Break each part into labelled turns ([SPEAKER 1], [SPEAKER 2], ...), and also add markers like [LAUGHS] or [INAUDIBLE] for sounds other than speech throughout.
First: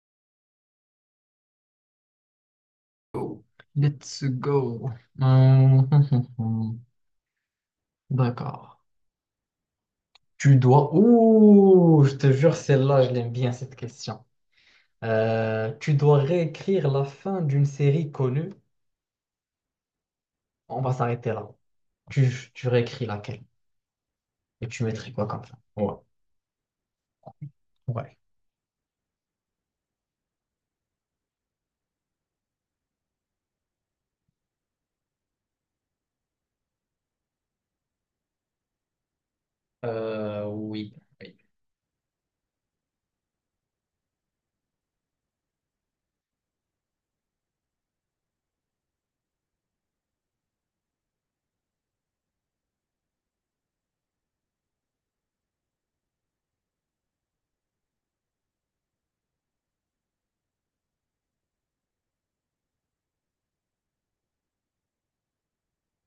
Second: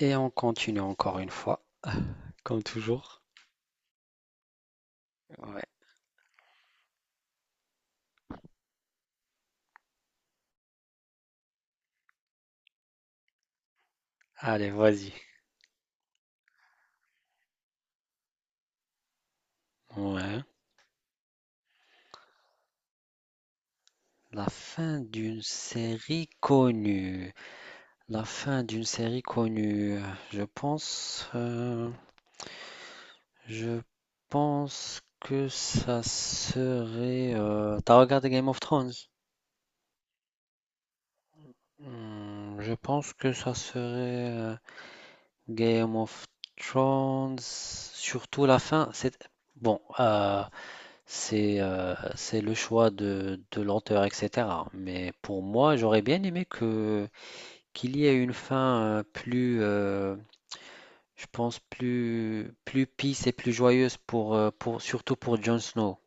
[SPEAKER 1] Et on continue encore une fois, comme toujours.
[SPEAKER 2] Go. Let's go.
[SPEAKER 1] Ouais.
[SPEAKER 2] Hum, hum, hum, hum. D'accord. Tu dois... Ouh, je te jure, celle-là, je l'aime bien, cette question.
[SPEAKER 1] Allez, vas-y.
[SPEAKER 2] Tu dois réécrire la fin d'une série connue.
[SPEAKER 1] Ouais.
[SPEAKER 2] On va s'arrêter là. Tu réécris laquelle?
[SPEAKER 1] La
[SPEAKER 2] Et tu
[SPEAKER 1] fin
[SPEAKER 2] mettrais quoi
[SPEAKER 1] d'une
[SPEAKER 2] comme fin? Ouais.
[SPEAKER 1] série connue.
[SPEAKER 2] Ouais.
[SPEAKER 1] La fin d'une série connue. Je pense, euh, je pense que ça serait. T'as regardé Game of Thrones?
[SPEAKER 2] Oui, oui.
[SPEAKER 1] Je pense que ça serait euh, Game of Thrones. Surtout la fin. C'est bon. C'est le choix de l'auteur, etc. Mais pour moi, j'aurais bien aimé que qu'il y ait une fin plus, je pense, plus peace et plus joyeuse pour surtout pour Jon Snow.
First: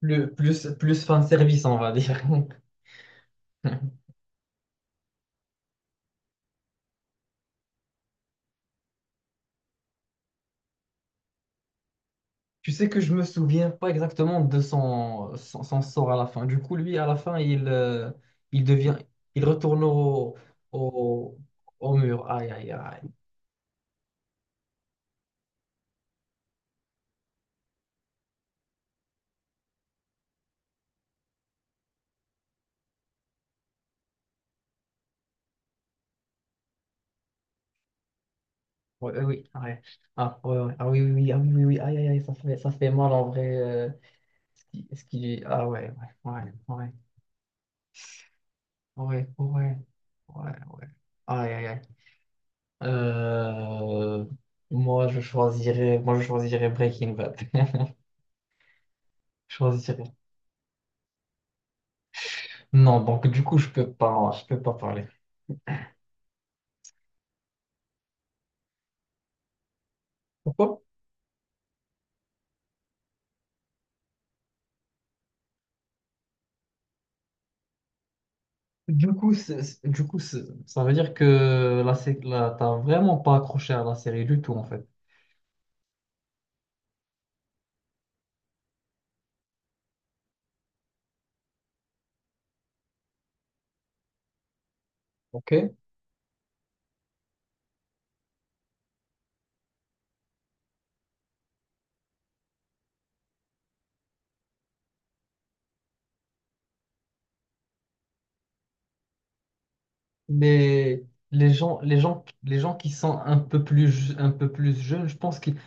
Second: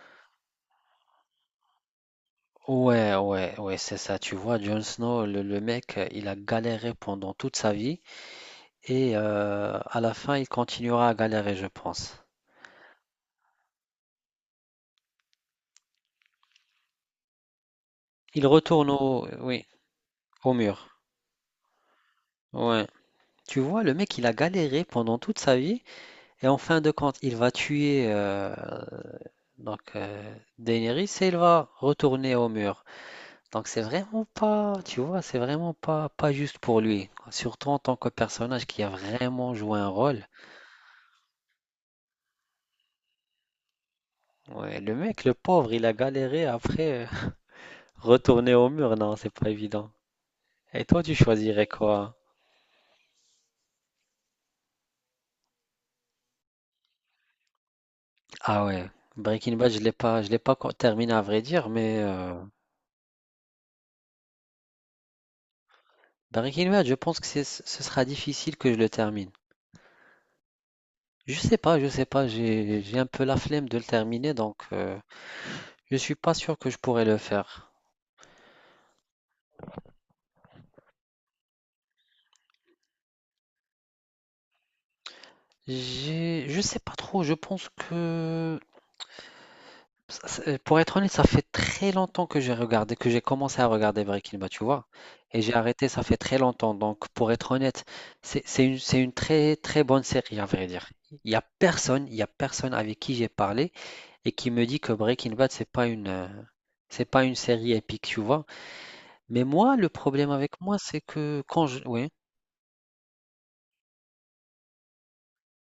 [SPEAKER 2] Plus, plus, plus fan service, on va dire.
[SPEAKER 1] Ouais, ouais, ouais, c'est
[SPEAKER 2] [LAUGHS]
[SPEAKER 1] ça. Tu vois, Jon Snow, le mec, il a galéré pendant toute sa vie et à la fin, il continuera à galérer, je pense.
[SPEAKER 2] Tu sais que je me souviens pas exactement de son, son, son sort à la fin. Du coup, lui, à la fin, il
[SPEAKER 1] Il
[SPEAKER 2] il
[SPEAKER 1] retourne
[SPEAKER 2] devient,
[SPEAKER 1] au,
[SPEAKER 2] il
[SPEAKER 1] oui,
[SPEAKER 2] retourne
[SPEAKER 1] au mur.
[SPEAKER 2] au, au mur. Aïe, aïe,
[SPEAKER 1] Ouais.
[SPEAKER 2] aïe.
[SPEAKER 1] Tu vois, le mec, il a galéré pendant toute sa vie. Et en fin de compte, il va tuer Daenerys et il va retourner au mur. Donc c'est vraiment pas, tu vois, c'est vraiment pas juste pour lui. Surtout en tant que personnage qui a
[SPEAKER 2] Ouais, oui,
[SPEAKER 1] vraiment joué
[SPEAKER 2] ouais.
[SPEAKER 1] un rôle.
[SPEAKER 2] Ah, ouais, ouais. Ah oui, oui, oui, ah oui, oui, oui. Aïe, aïe, aïe, ça fait mal en vrai.
[SPEAKER 1] Ouais, le mec, le
[SPEAKER 2] Ah
[SPEAKER 1] pauvre, il
[SPEAKER 2] ouais,
[SPEAKER 1] a
[SPEAKER 2] ouais,
[SPEAKER 1] galéré
[SPEAKER 2] ouais, ouais,
[SPEAKER 1] après [LAUGHS] retourner au mur. Non,
[SPEAKER 2] ouais,
[SPEAKER 1] c'est pas
[SPEAKER 2] ouais,
[SPEAKER 1] évident.
[SPEAKER 2] ouais,
[SPEAKER 1] Et
[SPEAKER 2] ouais.
[SPEAKER 1] toi, tu
[SPEAKER 2] Aïe, aïe,
[SPEAKER 1] choisirais
[SPEAKER 2] aïe.
[SPEAKER 1] quoi?
[SPEAKER 2] Euh, moi, je choisirais Breaking Bad. [LAUGHS]
[SPEAKER 1] Ah ouais, Breaking
[SPEAKER 2] Je
[SPEAKER 1] Bad, je l'ai
[SPEAKER 2] choisirais
[SPEAKER 1] pas, terminé à vrai dire, mais
[SPEAKER 2] Non, donc du coup, je peux pas parler.
[SPEAKER 1] Breaking Bad, je pense que ce sera difficile que je le termine.
[SPEAKER 2] Pourquoi?
[SPEAKER 1] Je sais pas, j'ai un peu la flemme de le terminer, donc je suis pas sûr que je pourrais le faire.
[SPEAKER 2] Du coup, ça veut dire que la, t'as vraiment pas accroché à la série du tout, en fait.
[SPEAKER 1] J'ai, je sais pas trop, je pense que pour être honnête, ça fait très longtemps que j'ai commencé à regarder Breaking Bad, tu vois, et j'ai
[SPEAKER 2] Ok?
[SPEAKER 1] arrêté, ça fait très longtemps. Donc pour être honnête, c'est une très très bonne série à vrai dire. Il y a personne, il y a personne avec qui j'ai parlé et qui me dit que Breaking Bad c'est pas une série épique, tu vois. Mais moi, le problème avec moi, c'est
[SPEAKER 2] Mais
[SPEAKER 1] que quand je... Oui.
[SPEAKER 2] les gens qui sont un peu plus, un peu plus jeunes, je pense qu'ils,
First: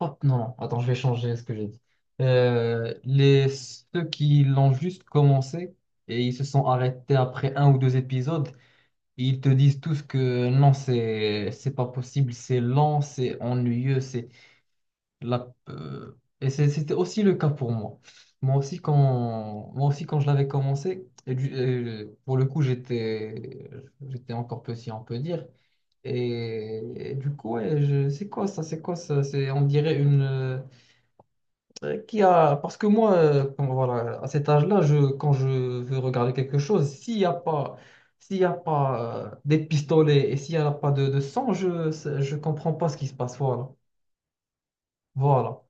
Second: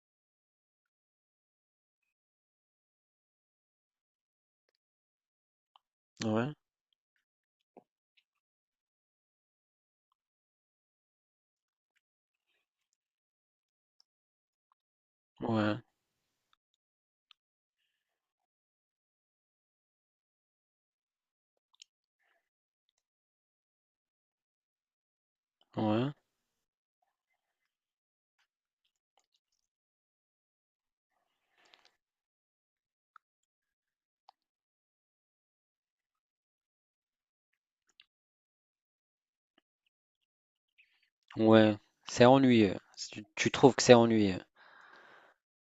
[SPEAKER 2] hop, non, non, attends, je vais changer ce que j'ai dit. Ceux qui l'ont juste commencé et ils se
[SPEAKER 1] Ouais,
[SPEAKER 2] sont arrêtés après un ou deux épisodes, ils te disent tous que non, c'est pas possible, c'est lent, c'est ennuyeux, c'est...
[SPEAKER 1] ouais,
[SPEAKER 2] C'était aussi le cas pour moi. Moi aussi, moi aussi, quand je l'avais commencé, et pour le coup, j'étais, j'étais encore petit, on peut dire.
[SPEAKER 1] ouais,
[SPEAKER 2] Et du coup, ouais, je- c'est quoi ça? C'est quoi ça? C'est, on dirait une. Qui a, parce que moi, quand- voilà, à cet âge-là, je, quand je veux regarder quelque chose, s'il n'y a pas, s'il y a pas des pistolets et s'il n'y a pas de, de sang, je
[SPEAKER 1] ouais. C'est
[SPEAKER 2] ne comprends
[SPEAKER 1] ennuyeux.
[SPEAKER 2] pas ce qui
[SPEAKER 1] Si
[SPEAKER 2] se
[SPEAKER 1] tu,
[SPEAKER 2] passe.
[SPEAKER 1] tu
[SPEAKER 2] Voilà.
[SPEAKER 1] trouves que c'est ennuyeux.
[SPEAKER 2] Voilà.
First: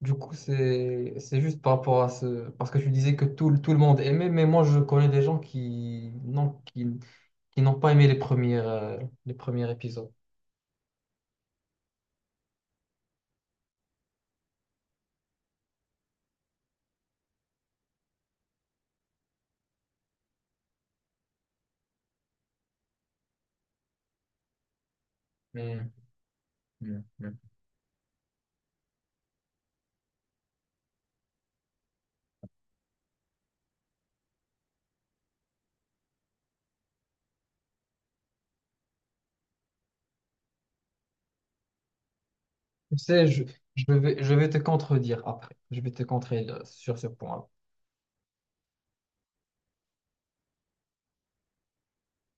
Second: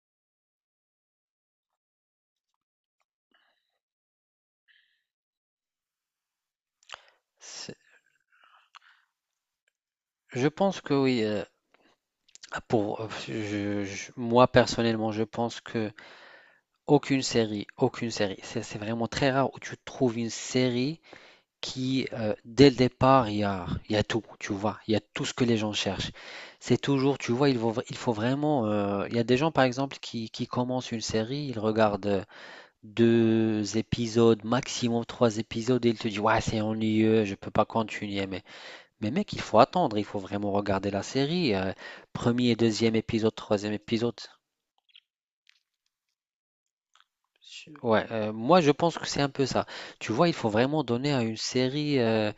[SPEAKER 2] Du coup, c'est juste par rapport à ce... Parce que tu disais que tout, tout le monde aimait, mais moi, je connais des gens qui non, qui n'ont
[SPEAKER 1] C'est-
[SPEAKER 2] pas aimé les premières, les premiers épisodes.
[SPEAKER 1] Je pense que oui. Pour, moi, personnellement, je pense que aucune série, c'est vraiment très rare où tu trouves une série qui, dès le départ, il y a tout, tu vois. Il y a tout ce que les gens
[SPEAKER 2] Mm,
[SPEAKER 1] cherchent. C'est
[SPEAKER 2] mm,
[SPEAKER 1] toujours, tu
[SPEAKER 2] mm.
[SPEAKER 1] vois, il faut vraiment... Il y a des gens, par exemple, qui commencent une série, ils regardent... 2 épisodes, maximum trois épisodes, et il te dit, ouais, c'est ennuyeux, je peux pas continuer. Mais mec, il faut attendre, il faut vraiment regarder la série. Premier, deuxième
[SPEAKER 2] Tu sais,
[SPEAKER 1] épisode, troisième épisode.
[SPEAKER 2] je vais te contredire après. Je vais te contredire sur ce point-là.
[SPEAKER 1] Ouais, moi, je pense que c'est un peu ça. Tu vois, il faut vraiment donner à une série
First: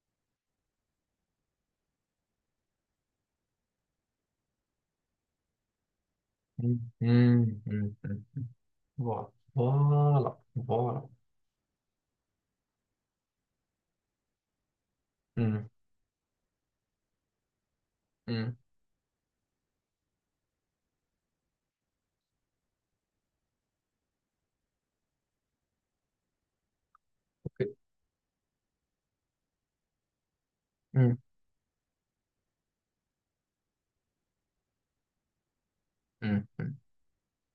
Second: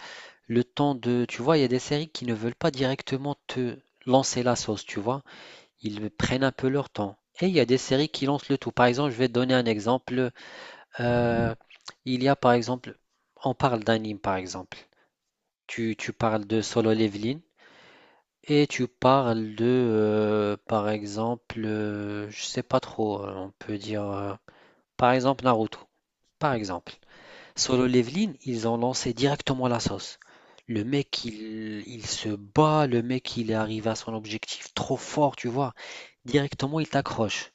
[SPEAKER 1] le temps de. Tu vois, il y a des séries qui ne veulent pas directement te lancer la sauce, tu vois. Ils prennent un peu
[SPEAKER 2] Mm,
[SPEAKER 1] leur temps. Et il y
[SPEAKER 2] mm,
[SPEAKER 1] a des
[SPEAKER 2] mm,
[SPEAKER 1] séries qui
[SPEAKER 2] mm.
[SPEAKER 1] lancent le tout. Par exemple, je vais
[SPEAKER 2] Voilà.
[SPEAKER 1] te donner un exemple.
[SPEAKER 2] Voilà. Voilà.
[SPEAKER 1] Euh, il y a par exemple, on parle d'anime par exemple.
[SPEAKER 2] Mm,
[SPEAKER 1] Tu parles de Solo Leveling
[SPEAKER 2] mm.
[SPEAKER 1] et tu parles de, je sais pas trop, on peut dire, par exemple Naruto. Par exemple,
[SPEAKER 2] Ok.
[SPEAKER 1] Solo Leveling, ils ont lancé directement la sauce. Le
[SPEAKER 2] Mm,
[SPEAKER 1] mec, il se bat, le mec, il est arrivé à son objectif trop fort, tu vois.
[SPEAKER 2] mm, mm,
[SPEAKER 1] Directement, il t'accroche.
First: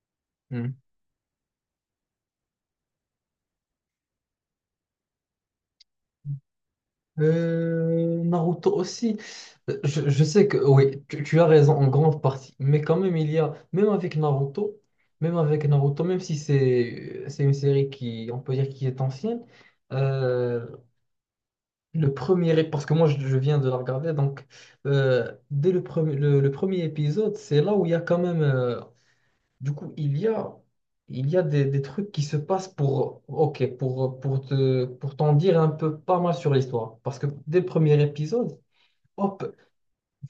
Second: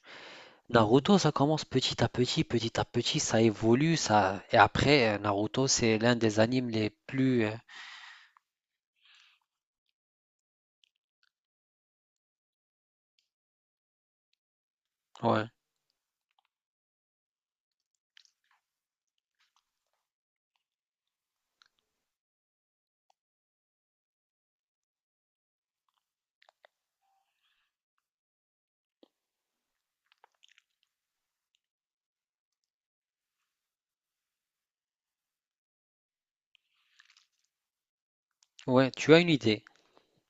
[SPEAKER 2] mm.
[SPEAKER 1] Naruto, ça commence petit à petit, ça évolue, ça. Et après, Naruto, c'est l'un des animes les plus.
[SPEAKER 2] Naruto aussi. Je sais que oui, tu as raison en grande partie, mais quand même il y a, même avec Naruto, même
[SPEAKER 1] Ouais,
[SPEAKER 2] avec Naruto, même si c'est c'est une série qui, on peut dire, qui est ancienne, euh, le premier, parce que je viens de la regarder, donc dès le premier, le premier épisode, c'est là où il y a quand même, du coup, il y a des trucs qui se passent pour, ok, pour te, pour t'en dire un peu pas mal sur l'histoire. Parce que dès le premier épisode,
[SPEAKER 1] ouais, tu as une
[SPEAKER 2] hop,
[SPEAKER 1] idée.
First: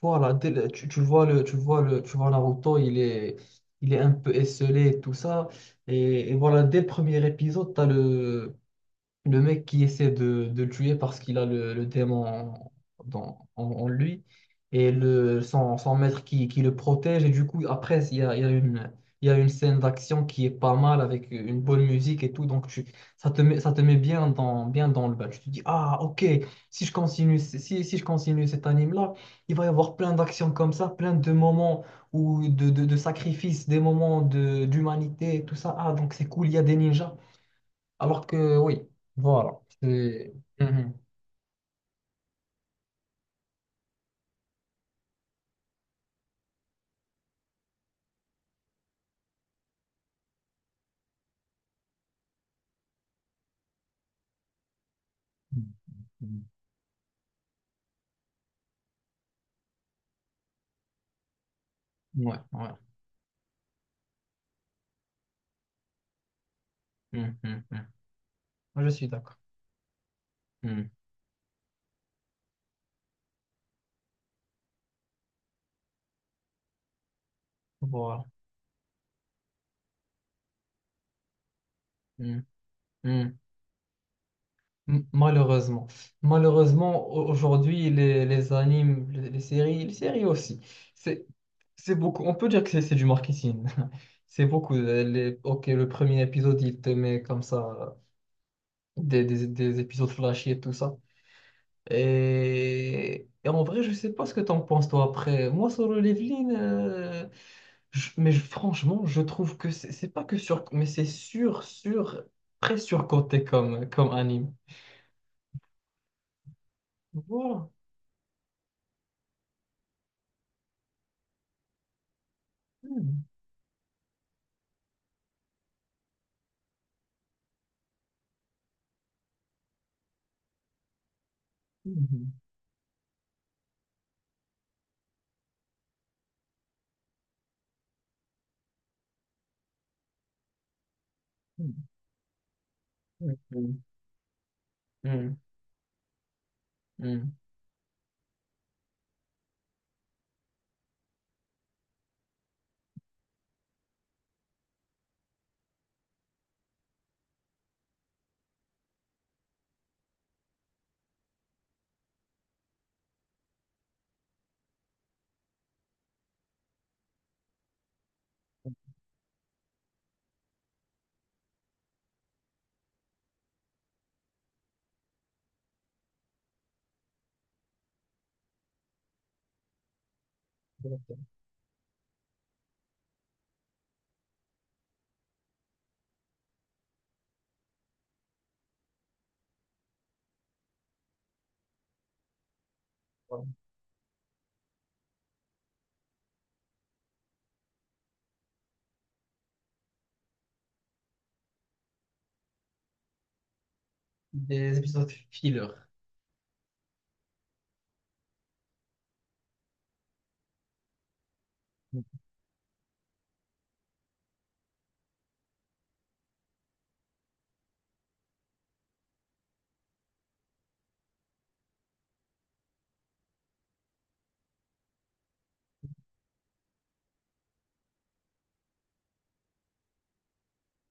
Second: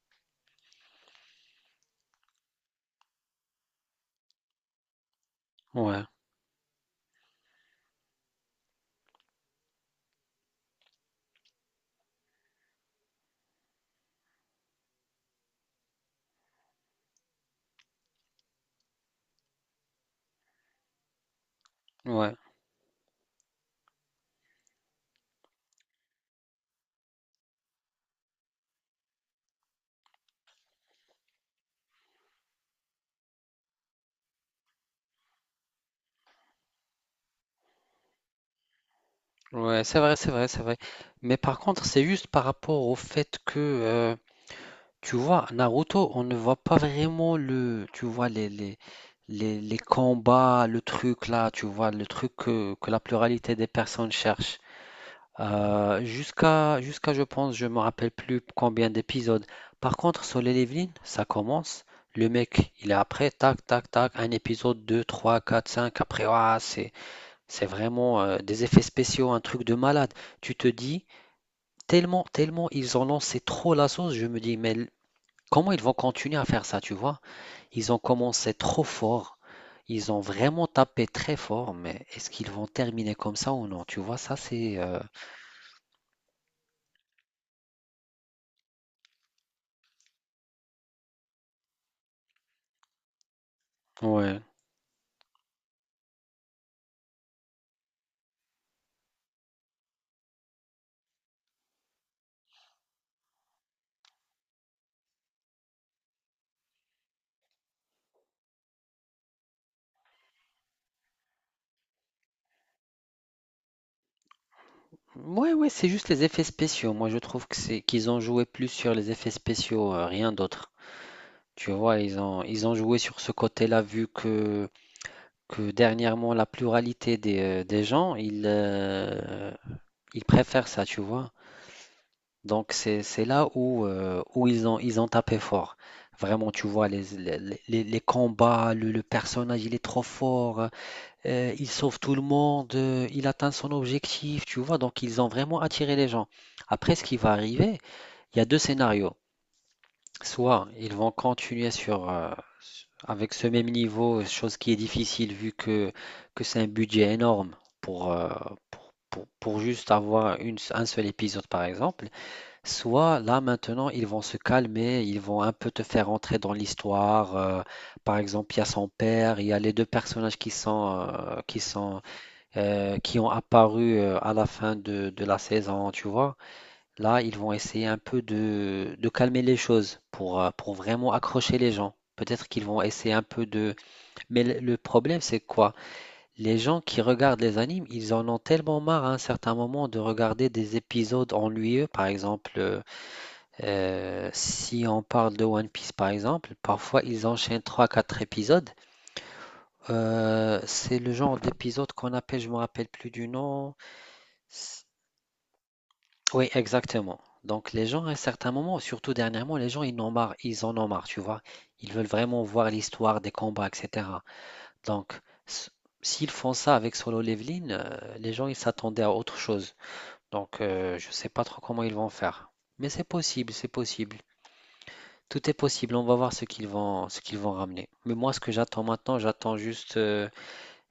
[SPEAKER 2] voilà, tu, tu vois le, tu vois le, tu vois Naruto, il est un peu esselé et tout ça.
[SPEAKER 1] Ouais.
[SPEAKER 2] Et voilà, dès le premier épisode, t'as le mec qui essaie de le tuer parce qu'il a le démon en lui et le, son, son maître qui le protège. Et du coup, après, il y a une scène d'action qui est pas mal avec une bonne musique et
[SPEAKER 1] Ouais,
[SPEAKER 2] tout. Donc, tu, ça te met bien dans le bas. Tu te dis, ah, ok, si je continue, si je continue cet anime-là, il va y avoir plein d'actions comme ça, plein de moments ou de sacrifices, des moments de, d'humanité, et tout ça. Ah, donc c'est cool, il y a des ninjas. Alors que oui, voilà.
[SPEAKER 1] ouais, c'est vrai, c'est
[SPEAKER 2] C'est...
[SPEAKER 1] vrai, c'est vrai.
[SPEAKER 2] Mhm.
[SPEAKER 1] Mais par contre, c'est juste par rapport au fait que, tu vois, Naruto, on ne voit pas vraiment le, tu vois, les combats, le truc là, tu vois, le truc que la pluralité des personnes cherche. Jusqu'à, je pense, je me rappelle plus combien d'épisodes. Par contre, sur les Eveline, ça commence.
[SPEAKER 2] Mhm.
[SPEAKER 1] Le
[SPEAKER 2] Ouais, ouais.
[SPEAKER 1] mec, il est après, tac, tac, tac, un épisode, deux, trois, quatre, cinq, après, ouah, c'est,
[SPEAKER 2] Mhm,
[SPEAKER 1] C'est
[SPEAKER 2] mhm.
[SPEAKER 1] vraiment, des effets
[SPEAKER 2] Moi, je suis
[SPEAKER 1] spéciaux,
[SPEAKER 2] d'accord.
[SPEAKER 1] un truc de malade. Tu te
[SPEAKER 2] Mhm.
[SPEAKER 1] dis tellement ils ont lancé trop la sauce, je me dis: «Mais l comment ils vont continuer à faire ça?» tu vois? Ils ont
[SPEAKER 2] Voilà.
[SPEAKER 1] commencé trop fort, ils ont vraiment tapé très fort, mais est-ce
[SPEAKER 2] Mhm.
[SPEAKER 1] qu'ils vont terminer comme
[SPEAKER 2] Mhm.
[SPEAKER 1] ça ou non? Tu vois? Ça c'est,
[SPEAKER 2] Malheureusement. Malheureusement, aujourd'hui, les animes, les séries aussi, c'est, c'est beaucoup. On peut dire que c'est du marketing. [LAUGHS]
[SPEAKER 1] ouais.
[SPEAKER 2] C'est beaucoup. Les, ok, le premier épisode, il te met comme ça, des épisodes flashy et tout ça. Et en vrai, je sais pas ce que t'en penses toi après. Moi, solo leveling, mais je- franchement, je trouve que c'est pas que sur, mais c'est sur, sur, très surcoté comme, comme anime.
[SPEAKER 1] Ouais, ouais, c'est juste les effets spéciaux. Moi je trouve que
[SPEAKER 2] Voilà.
[SPEAKER 1] c'est qu'ils ont joué plus sur les effets spéciaux, rien d'autre. Tu vois? Ils ont joué sur
[SPEAKER 2] Hmm.
[SPEAKER 1] ce côté-là vu que dernièrement, la pluralité des gens, ils préfèrent ça, tu vois.
[SPEAKER 2] Hmm.
[SPEAKER 1] Donc, c'est là où, ils ont tapé fort. Vraiment, tu vois, les combats, le personnage, il est trop fort, il sauve tout le monde, il
[SPEAKER 2] Hmm.
[SPEAKER 1] atteint son
[SPEAKER 2] Hmm.
[SPEAKER 1] objectif, tu vois. Donc, ils ont
[SPEAKER 2] Hmm.
[SPEAKER 1] vraiment attiré les gens. Après, ce qui va
[SPEAKER 2] Hmm.
[SPEAKER 1] arriver, il y a deux scénarios. Soit ils vont continuer sur, avec ce même niveau, chose qui est difficile vu que c'est un budget énorme pour, pour juste avoir une un seul épisode par exemple. Soit là maintenant ils vont se calmer, ils vont un peu te faire entrer dans l'histoire, par exemple il y a son père, il y a les 2 personnages qui sont, qui ont apparu, à la fin de la saison, tu vois? Là, ils vont essayer un peu de calmer les choses pour vraiment accrocher les gens. Peut-être qu'ils vont essayer un peu de... Mais le problème, c'est quoi? Les gens qui regardent les animes, ils en ont tellement marre à un certain moment de regarder des épisodes ennuyeux.
[SPEAKER 2] Hmm.
[SPEAKER 1] Si on parle de One Piece, par exemple, parfois ils enchaînent trois quatre épisodes. C'est le genre d'épisode qu'on appelle, je me rappelle plus du nom.
[SPEAKER 2] Des épisodes filler.
[SPEAKER 1] Oui, exactement. Donc les gens, à un certain moment, surtout dernièrement, les gens, ils en ont marre, ils en ont marre, tu vois. Ils veulent vraiment voir l'histoire des combats, etc. Donc, s- s'ils font ça avec Solo Leveling, les gens, ils s'attendaient à autre chose. Donc, je sais pas trop comment ils vont faire. Mais c'est possible, c'est possible. Tout est possible, on va voir ce qu'ils vont ramener. Mais moi, ce que j'attends maintenant, j'attends juste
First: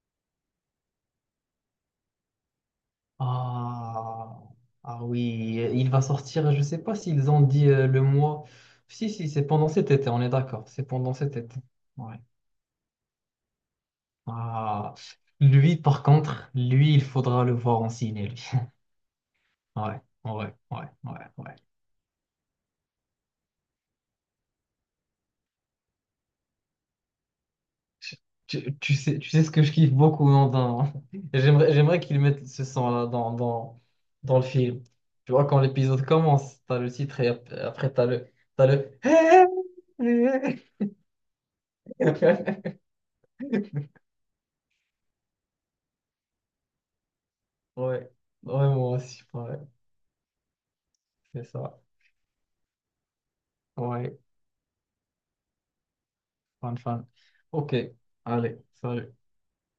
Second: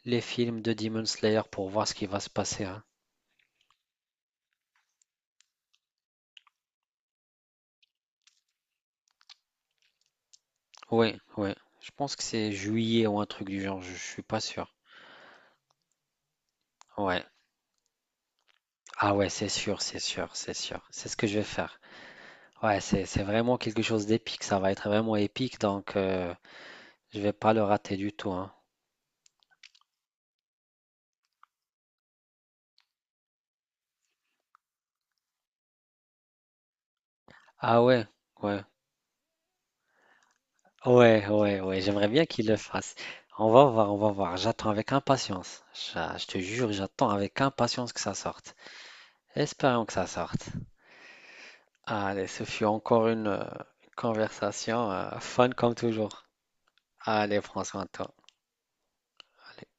[SPEAKER 1] les films de Demon Slayer pour voir ce qui va se passer, hein.
[SPEAKER 2] Ah, ah oui, il va sortir, je sais pas s'ils ont dit le mois. Si, si, c'est pendant cet été, on est d'accord, c'est pendant
[SPEAKER 1] Oui,
[SPEAKER 2] cet
[SPEAKER 1] oui.
[SPEAKER 2] été.
[SPEAKER 1] Je pense
[SPEAKER 2] Ouais.
[SPEAKER 1] que c'est juillet ou un truc du genre, je suis pas sûr.
[SPEAKER 2] Ah, lui, par contre, lui, il
[SPEAKER 1] Ouais.
[SPEAKER 2] faudra le voir en ciné, lui.
[SPEAKER 1] Ah ouais, c'est sûr, c'est
[SPEAKER 2] Ouais,
[SPEAKER 1] sûr, c'est
[SPEAKER 2] ouais,
[SPEAKER 1] sûr.
[SPEAKER 2] ouais,
[SPEAKER 1] C'est ce
[SPEAKER 2] ouais,
[SPEAKER 1] que je vais
[SPEAKER 2] ouais.
[SPEAKER 1] faire. Ouais, c'est vraiment quelque chose d'épique. Ça va être vraiment épique, donc je vais pas le rater du
[SPEAKER 2] Je-
[SPEAKER 1] tout, hein.
[SPEAKER 2] Tu, tu sais ce que je kiffe beaucoup non, dans... [LAUGHS] J'aimerais, j'aimerais qu'ils mettent ce son-là dans, dans, dans le film. Tu vois, quand l'épisode commence, t'as le titre et
[SPEAKER 1] Ah
[SPEAKER 2] après
[SPEAKER 1] ouais,
[SPEAKER 2] t'as le...
[SPEAKER 1] ouais,
[SPEAKER 2] T'as le... [LAUGHS]
[SPEAKER 1] ouais, ouais, ouais. J'aimerais bien qu'il le
[SPEAKER 2] Ouais,
[SPEAKER 1] fasse. On va voir, on va voir. J'attends avec impatience. Je te jure, j'attends avec impatience que
[SPEAKER 2] ouais,
[SPEAKER 1] ça sorte.
[SPEAKER 2] moi aussi, ouais,
[SPEAKER 1] Espérons que ça sorte.
[SPEAKER 2] c'est ça.
[SPEAKER 1] Allez, ce fut encore une
[SPEAKER 2] Ouais,
[SPEAKER 1] conversation fun comme toujours.
[SPEAKER 2] fun, fun.
[SPEAKER 1] Allez,
[SPEAKER 2] Ok,
[SPEAKER 1] François, à toi.
[SPEAKER 2] allez, salut.
[SPEAKER 1] Allez.